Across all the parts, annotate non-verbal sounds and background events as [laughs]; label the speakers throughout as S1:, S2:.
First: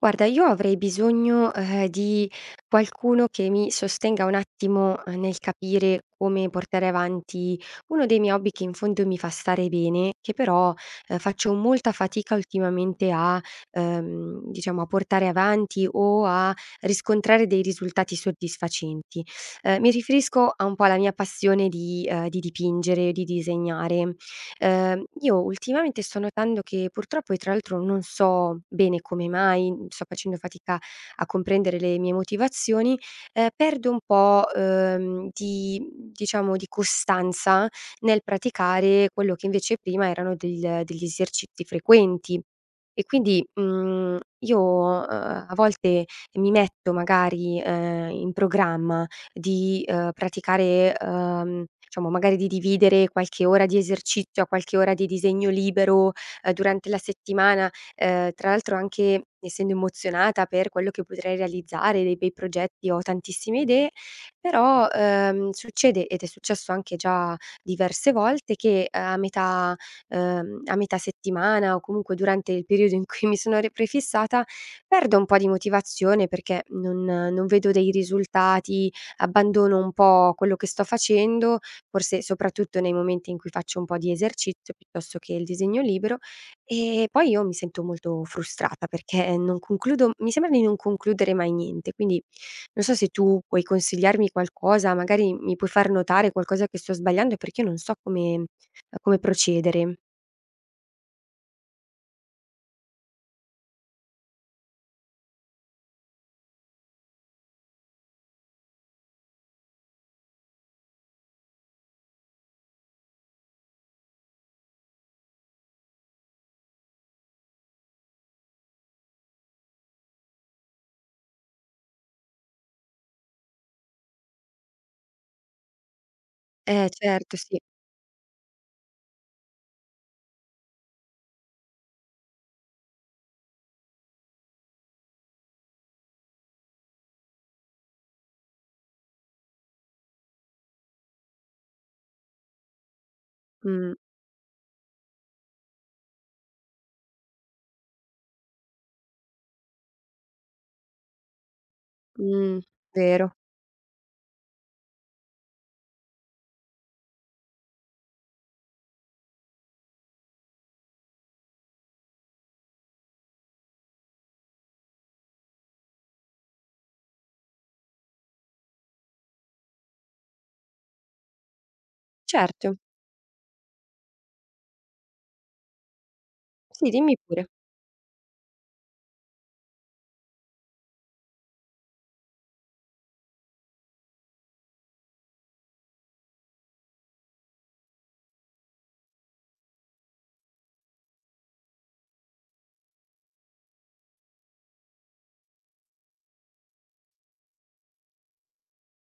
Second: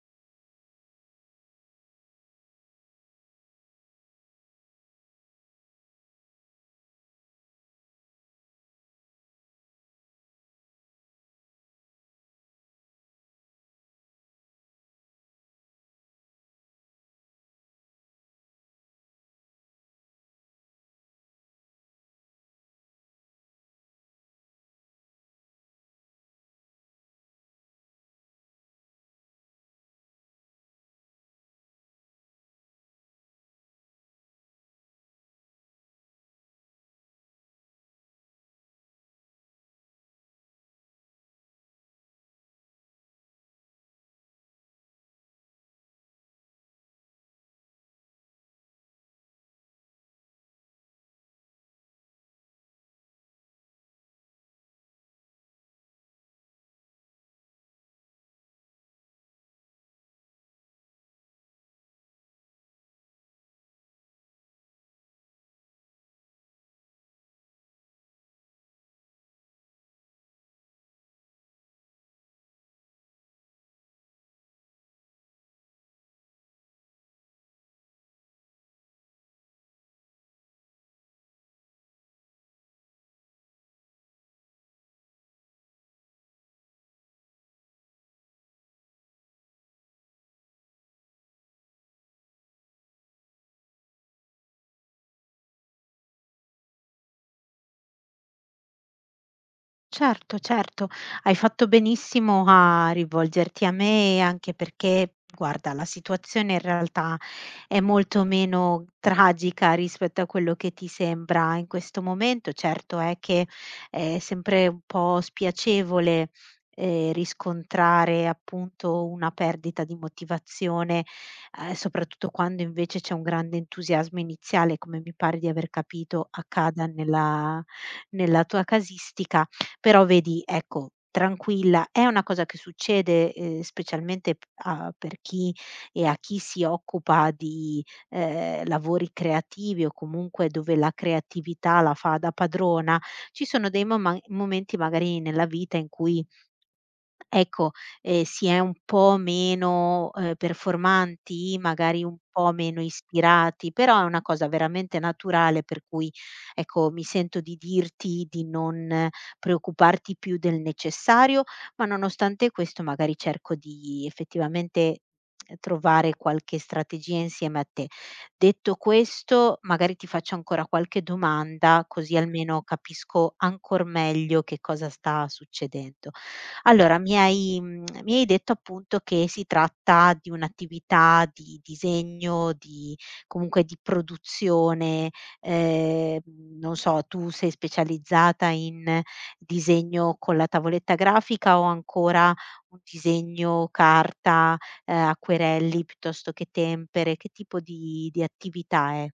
S1: Guarda, io avrei bisogno, di qualcuno che mi sostenga un attimo, nel capire come portare avanti uno dei miei hobby che in fondo mi fa stare bene, che però, faccio molta fatica ultimamente a diciamo a portare avanti o a riscontrare dei risultati soddisfacenti. Mi riferisco a un po' alla mia passione di dipingere, di disegnare. Io ultimamente sto notando che purtroppo e tra l'altro non so bene come mai, sto facendo fatica a comprendere le mie motivazioni, perdo un po', di diciamo di costanza nel praticare quello che invece prima erano del degli esercizi frequenti. E quindi, io, a volte mi metto magari, in programma di, praticare, diciamo magari di dividere qualche ora di esercizio a qualche ora di disegno libero, durante la settimana, tra l'altro anche essendo emozionata per quello che potrei realizzare, dei bei progetti, ho tantissime idee, però, succede, ed è successo anche già diverse volte, che a metà settimana o comunque durante il periodo in cui mi sono re prefissata, perdo un po' di motivazione perché non vedo dei risultati, abbandono un po' quello che sto facendo, forse soprattutto nei momenti in cui faccio un po' di esercizio piuttosto che il disegno libero e poi io mi sento molto frustrata perché non concludo mi sembra di non concludere mai niente. Quindi non so se tu puoi consigliarmi qualcosa, magari mi puoi far notare qualcosa che sto sbagliando perché io non so come come procedere.
S2: Certo, certo, hai fatto benissimo a rivolgerti a me, anche perché, guarda, la situazione in realtà è molto meno tragica rispetto a quello che ti sembra in questo momento. Certo è che è sempre un po' spiacevole, riscontrare appunto una perdita di motivazione, soprattutto quando invece c'è un grande entusiasmo iniziale, come mi pare di aver capito accada
S1: Eh certo, sì.
S2: nella nella tua casistica. Però vedi, ecco, tranquilla, è una cosa che succede, specialmente p a per chi e a chi si occupa di, lavori creativi o comunque dove la creatività la fa da padrona. Ci sono dei
S1: Mh,
S2: moma momenti magari nella vita in cui ecco, si è un po' meno, performanti, magari un po'
S1: mh,
S2: meno
S1: vero.
S2: ispirati, però è una cosa veramente naturale per cui, ecco, mi sento di dirti di non preoccuparti più del necessario, ma nonostante questo magari cerco di effettivamente trovare qualche strategia insieme a te. Detto questo, magari ti faccio ancora qualche domanda, così almeno
S1: Certo.
S2: capisco ancor meglio che cosa sta succedendo.
S1: Sì,
S2: Allora,
S1: dimmi
S2: mi
S1: pure.
S2: hai mhmm, mi hai detto appunto che si tratta di un'attività di disegno, di comunque di produzione, ehm, non so, tu sei specializzata in disegno con la tavoletta grafica o ancora un disegno carta, acquerelli piuttosto che tempere? Che tipo di attività è?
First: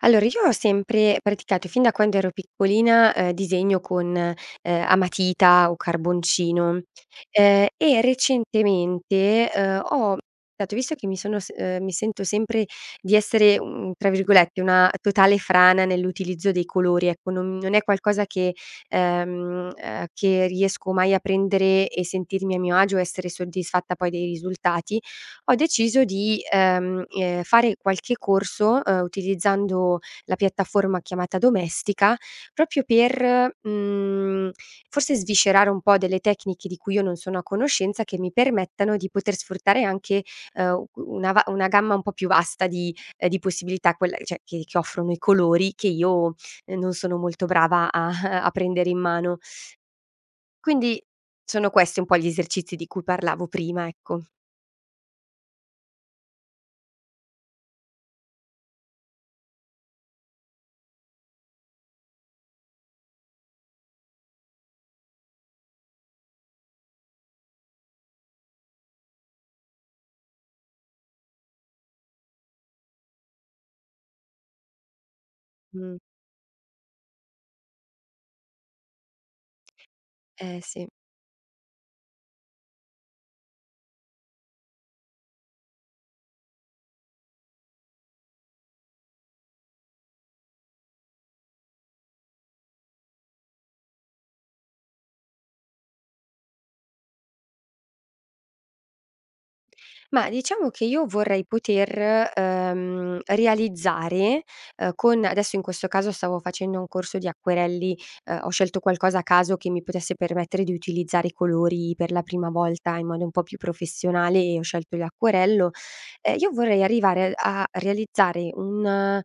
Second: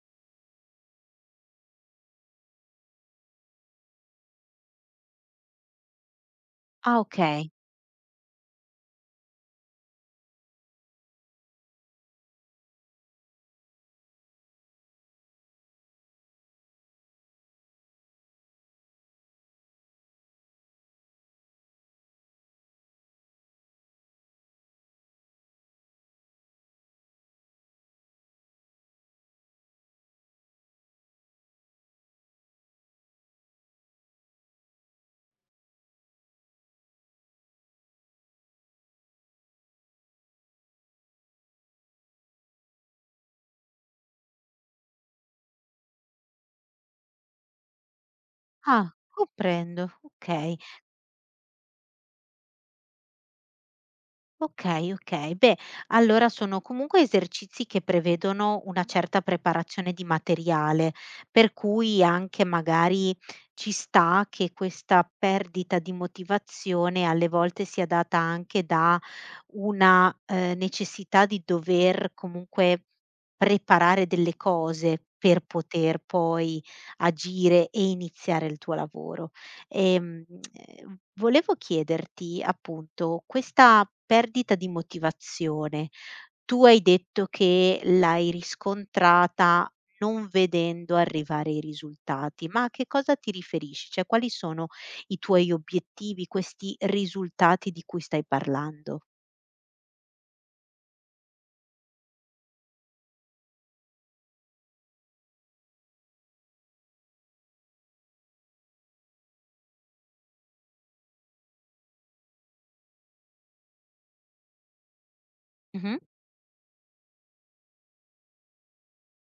S1: Allora io ho sempre praticato fin da quando ero piccolina, disegno con, a matita o carboncino,
S2: Ah, okay.
S1: e recentemente, ho dato visto che mi sono s mi sento sempre di essere, tra virgolette, "una totale frana" nell'utilizzo dei colori, ecco, non è qualcosa che riesco mai a prendere e sentirmi a mio agio, essere soddisfatta poi dei risultati. Ho deciso di, fare qualche corso, utilizzando la piattaforma chiamata Domestica, proprio per, forse sviscerare un po' delle tecniche di cui io non sono a conoscenza, che mi permettano di poter sfruttare anche, una va una gamma un po' più vasta di possibilità, quella cioè che offrono i colori che io, non sono molto brava a [laughs] a prendere
S2: Ah,
S1: in mano.
S2: comprendo, okay.
S1: Quindi sono questi un po' gli esercizi di cui parlavo prima, ecco.
S2: Okay, okay. Beh, allora sono comunque esercizi che prevedono una certa preparazione di materiale, per cui anche magari ci sta che questa perdita di motivazione alle volte sia data anche da una, necessità di dover comunque preparare delle cose per poter
S1: Mh,
S2: poi agire e iniziare il tuo lavoro. Ehm,
S1: eh sì.
S2: volevo chiederti appunto, questa perdita di motivazione, tu hai detto che l'hai riscontrata non vedendo arrivare i risultati, ma a che cosa ti riferisci? Cioè, quali sono i tuoi obiettivi, questi risultati di cui stai parlando?
S1: Ma diciamo che io vorrei poter, realizzare, con adesso in questo caso stavo facendo un corso di acquerelli, ho scelto qualcosa a caso che mi potesse permettere di utilizzare i colori per la prima volta in modo un po' più professionale e ho scelto l'acquerello.
S2: Mh-mh.
S1: Io vorrei arrivare a realizzare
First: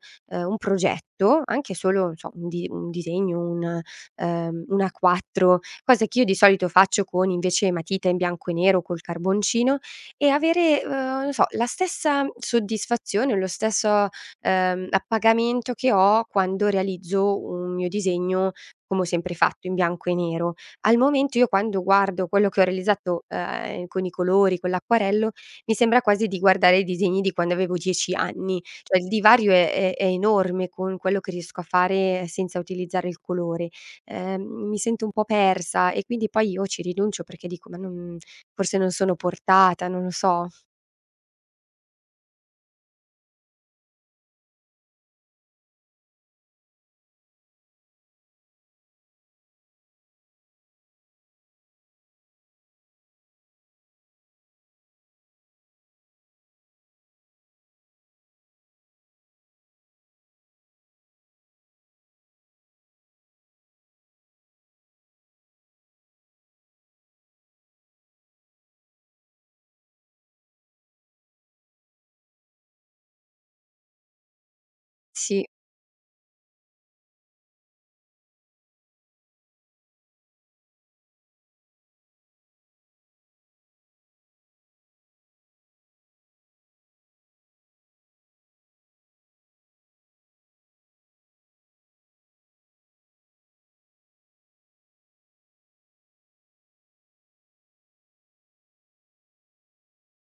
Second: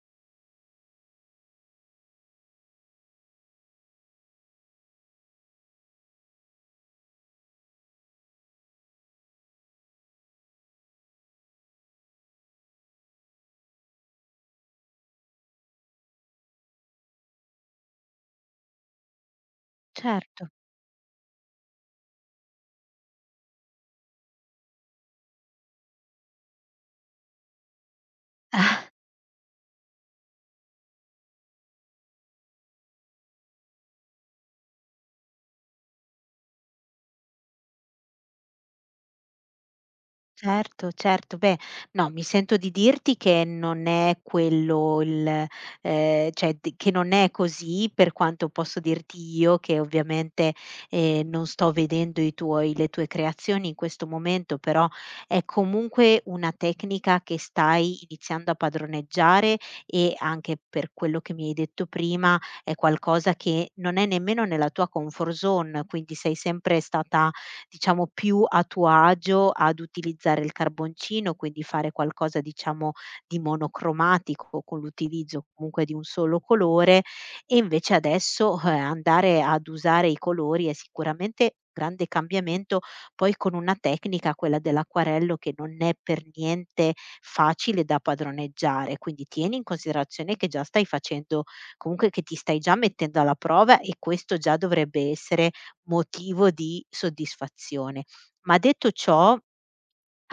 S1: un progetto, anche solo, non so, un disegno, un A4, cosa che io di solito faccio con invece matita in bianco e nero, col carboncino, e avere, non so, la stessa soddisfazione, lo stesso, appagamento che ho quando realizzo un mio disegno, come ho sempre fatto, in bianco e
S2: Certo.
S1: nero. Al momento io quando guardo quello che ho realizzato, con i colori, con l'acquarello, mi sembra quasi di guardare i disegni di quando avevo 10 anni,
S2: [laughs]
S1: cioè il divario è enorme con quello che riesco a fare senza utilizzare il colore. Ehm, Mi sento un po' persa e quindi poi io ci rinuncio perché dico: "Ma non Forse non sono portata, non lo so".
S2: Certo, certo. Beh, no, mi sento di dirti che non è quello il cioè d che non è così, per quanto posso dirti io che ovviamente, non sto vedendo i tuoi, le tue creazioni in questo momento, però è comunque una tecnica che stai iniziando a padroneggiare e anche per quello che mi hai detto prima, è qualcosa che non è nemmeno nella tua comfort zone, quindi sei sempre stata, diciamo, più a tuo agio ad utilizzare il carboncino, quindi fare qualcosa, diciamo, di monocromatico con
S1: Sì.
S2: l'utilizzo comunque di un solo colore e invece adesso, andare ad usare i colori è sicuramente grande cambiamento, poi con una tecnica, quella dell'acquarello, che non è per niente facile da padroneggiare. Quindi tieni in considerazione che già stai facendo comunque, che ti stai già mettendo alla prova e questo già dovrebbe essere motivo di soddisfazione. Ma detto ciò,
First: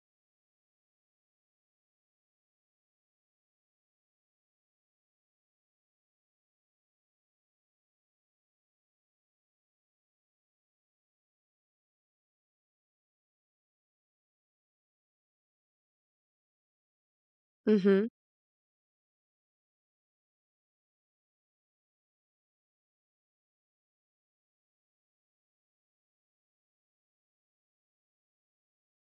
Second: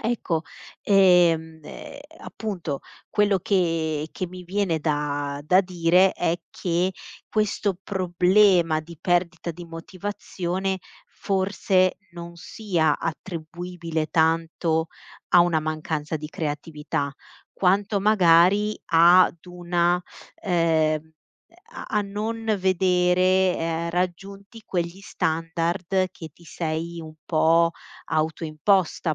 S2: ecco, appunto, quello che mi viene da dire è che questo problema di perdita di motivazione forse non sia attribuibile tanto a una mancanza di creatività, quanto
S1: Mh-mh.
S2: magari ad una ehm, a non vedere, raggiunti quegli standard che ti sei un po' autoimposta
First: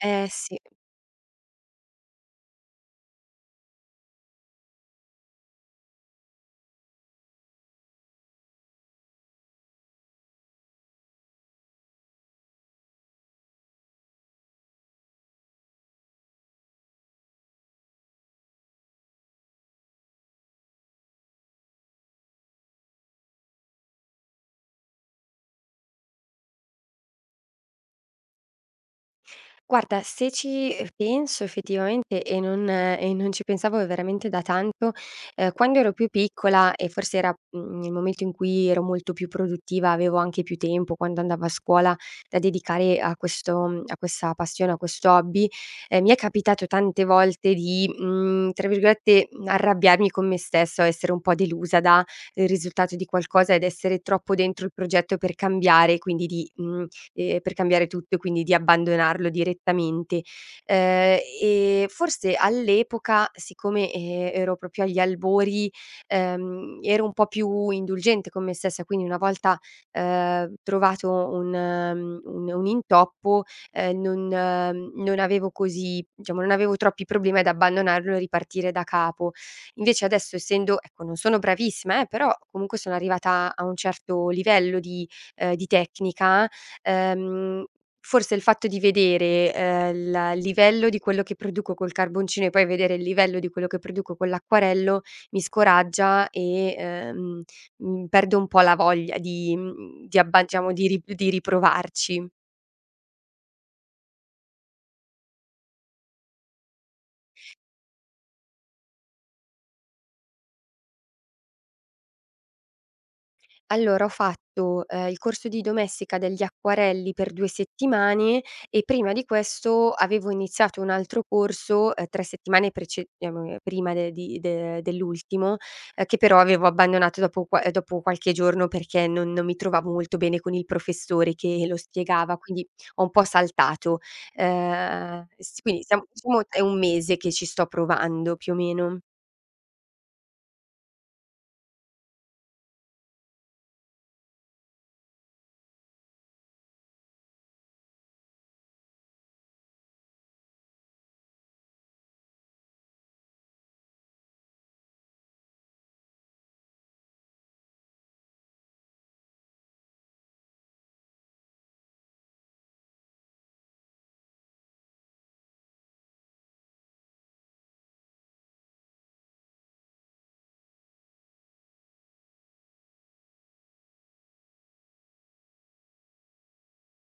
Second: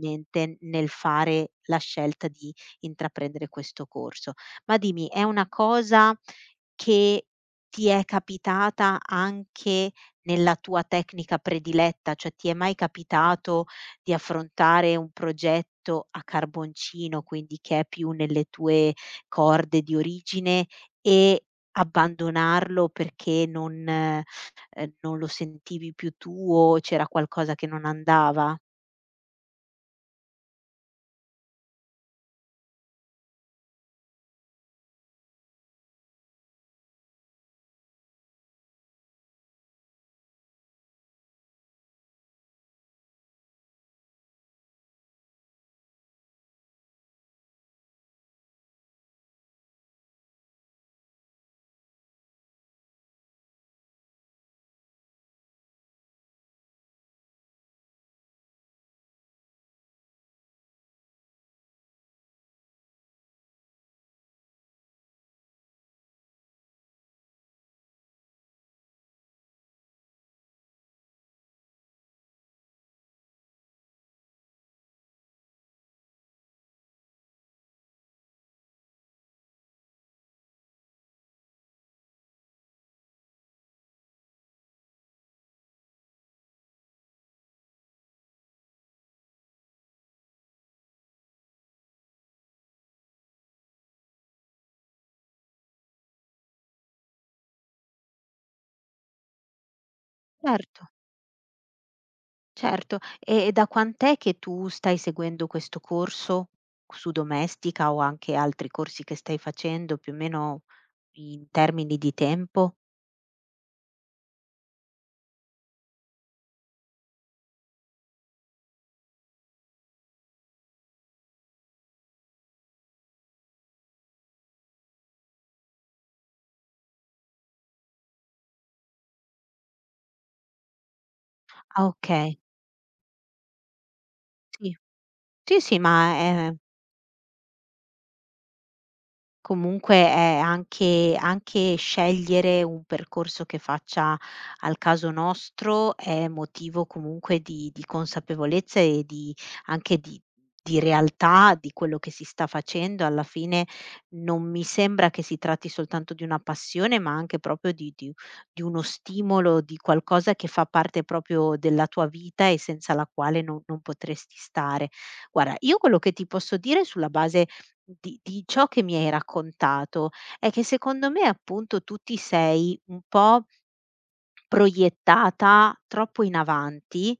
S1: Eh sì.
S2: nel fare la scelta di intraprendere questo corso. Ma dimmi, è una cosa che ti è capitata anche nella tua tecnica prediletta? Cioè ti è mai capitato di affrontare un progetto a carboncino, quindi che è più nelle tue corde di origine e abbandonarlo perché non... non lo sentivi più tuo, c'era qualcosa che non andava?
S1: Guarda, se ci, penso effettivamente e non ci pensavo veramente da tanto, quando ero più piccola e forse era, nel momento in cui ero molto più produttiva, avevo anche più tempo quando andavo a scuola da dedicare a questo a questa passione, a questo hobby, mi è capitato tante volte di, tra virgolette, "arrabbiarmi con me stessa" o essere un po' delusa da il risultato di qualcosa ed essere troppo dentro il progetto per cambiare, quindi di, per cambiare tutto e quindi di abbandonarlo direttamente. E forse all'epoca, siccome, ero proprio agli albori, ero un po' più indulgente con me stessa, quindi una volta, trovato un un intoppo, non avevo così diciamo, non avevo troppi problemi ad abbandonarlo e ripartire da capo. Invece adesso essendo ecco, non sono bravissima però comunque sono arrivata a un certo livello di tecnica, ehm, forse il fatto di vedere, la il livello di quello che produco col carboncino e poi vedere il livello di quello che produco con l'acquarello mi scoraggia e, perdo un po' la voglia di mhmm, di abba diciamo
S2: Certo,
S1: di ri di riprovarci.
S2: certo. E da quant'è che tu stai seguendo questo corso su Domestica o anche altri corsi che stai facendo, più o meno in termini di tempo?
S1: Allora ho fatto, il corso di domestica degli acquarelli per 2 settimane e prima di questo avevo iniziato un altro corso, 3 settimane prece prima de di de dell'ultimo, che però avevo abbandonato dopo qua dopo qualche giorno perché non mi trovavo molto bene con il professore che lo
S2: Ah, okay,
S1: spiegava, quindi ho un po' saltato.
S2: sì. Sì,
S1: S
S2: sì,
S1: Quindi siamo
S2: ma
S1: diciamo
S2: è...
S1: è un mese che ci sto provando più o meno.
S2: Comunque, anche scegliere un percorso che faccia al caso nostro è motivo comunque di consapevolezza e di anche di realtà di quello che si sta facendo. Alla fine non mi sembra che si tratti soltanto di una passione, ma anche proprio di uno stimolo, di qualcosa che fa parte proprio della tua vita e senza la quale non potresti stare. Guarda, io quello che ti posso dire sulla base di ciò che mi hai raccontato è che secondo me appunto tu ti sei un po' proiettata troppo in avanti,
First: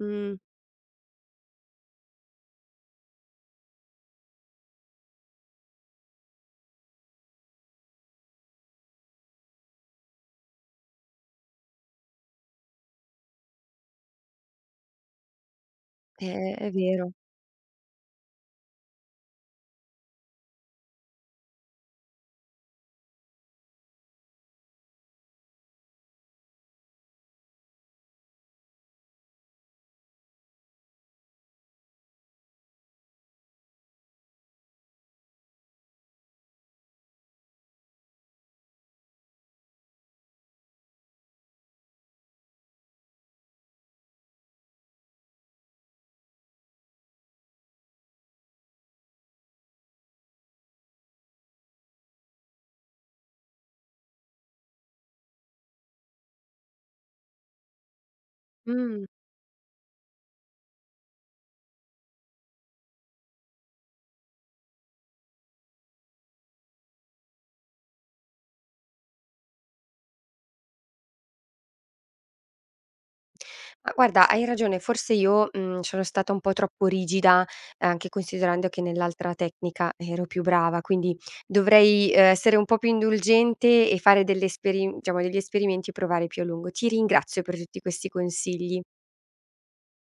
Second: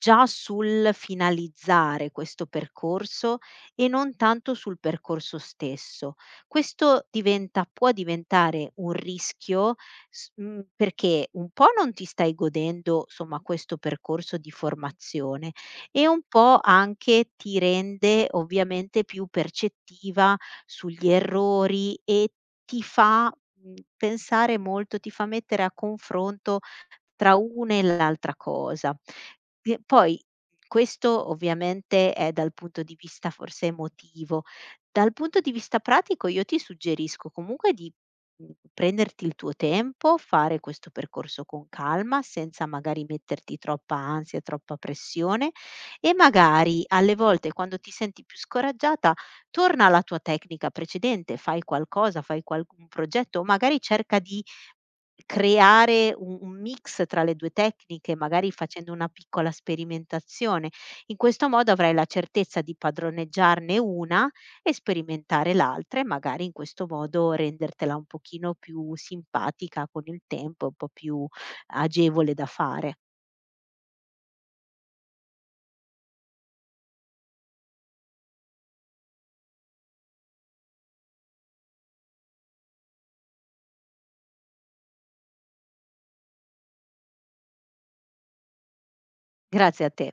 S2: già sul finalizzare questo percorso e non tanto sul percorso stesso. Questo diventa, può diventare un rischio perché un po' non ti stai godendo, somma, questo percorso di formazione e un po'
S1: è vero.
S2: anche ti rende ovviamente più percettiva sugli errori e ti fa, mhmm, pensare molto, ti fa mettere a confronto tra una e l'altra cosa. P Poi questo ovviamente è dal punto di vista forse emotivo. Dal punto di vista pratico io ti suggerisco comunque di, mhmm, prenderti il tuo tempo, fare questo percorso con calma, senza magari metterti troppa ansia, troppa pressione e magari alle volte quando ti senti più scoraggiata torna alla tua tecnica precedente, fai qualcosa, fai qual un progetto o magari cerca di creare u un mix tra le 2 tecniche, magari facendo
S1: Mh.
S2: una piccola sperimentazione. In questo modo avrai la certezza di padroneggiarne una e sperimentare l'altra e magari in questo modo rendertela un pochino più simpatica con il tempo, un po' più agevole da fare.
S1: Ma guarda, hai ragione, forse io, sono stata un po' troppo rigida, anche considerando che nell'altra tecnica ero più brava, quindi dovrei, essere un po' più indulgente e fare delle esperi diciamo degli esperimenti e provare più a lungo. Ti ringrazio per tutti questi consigli.
S2: Grazie a te.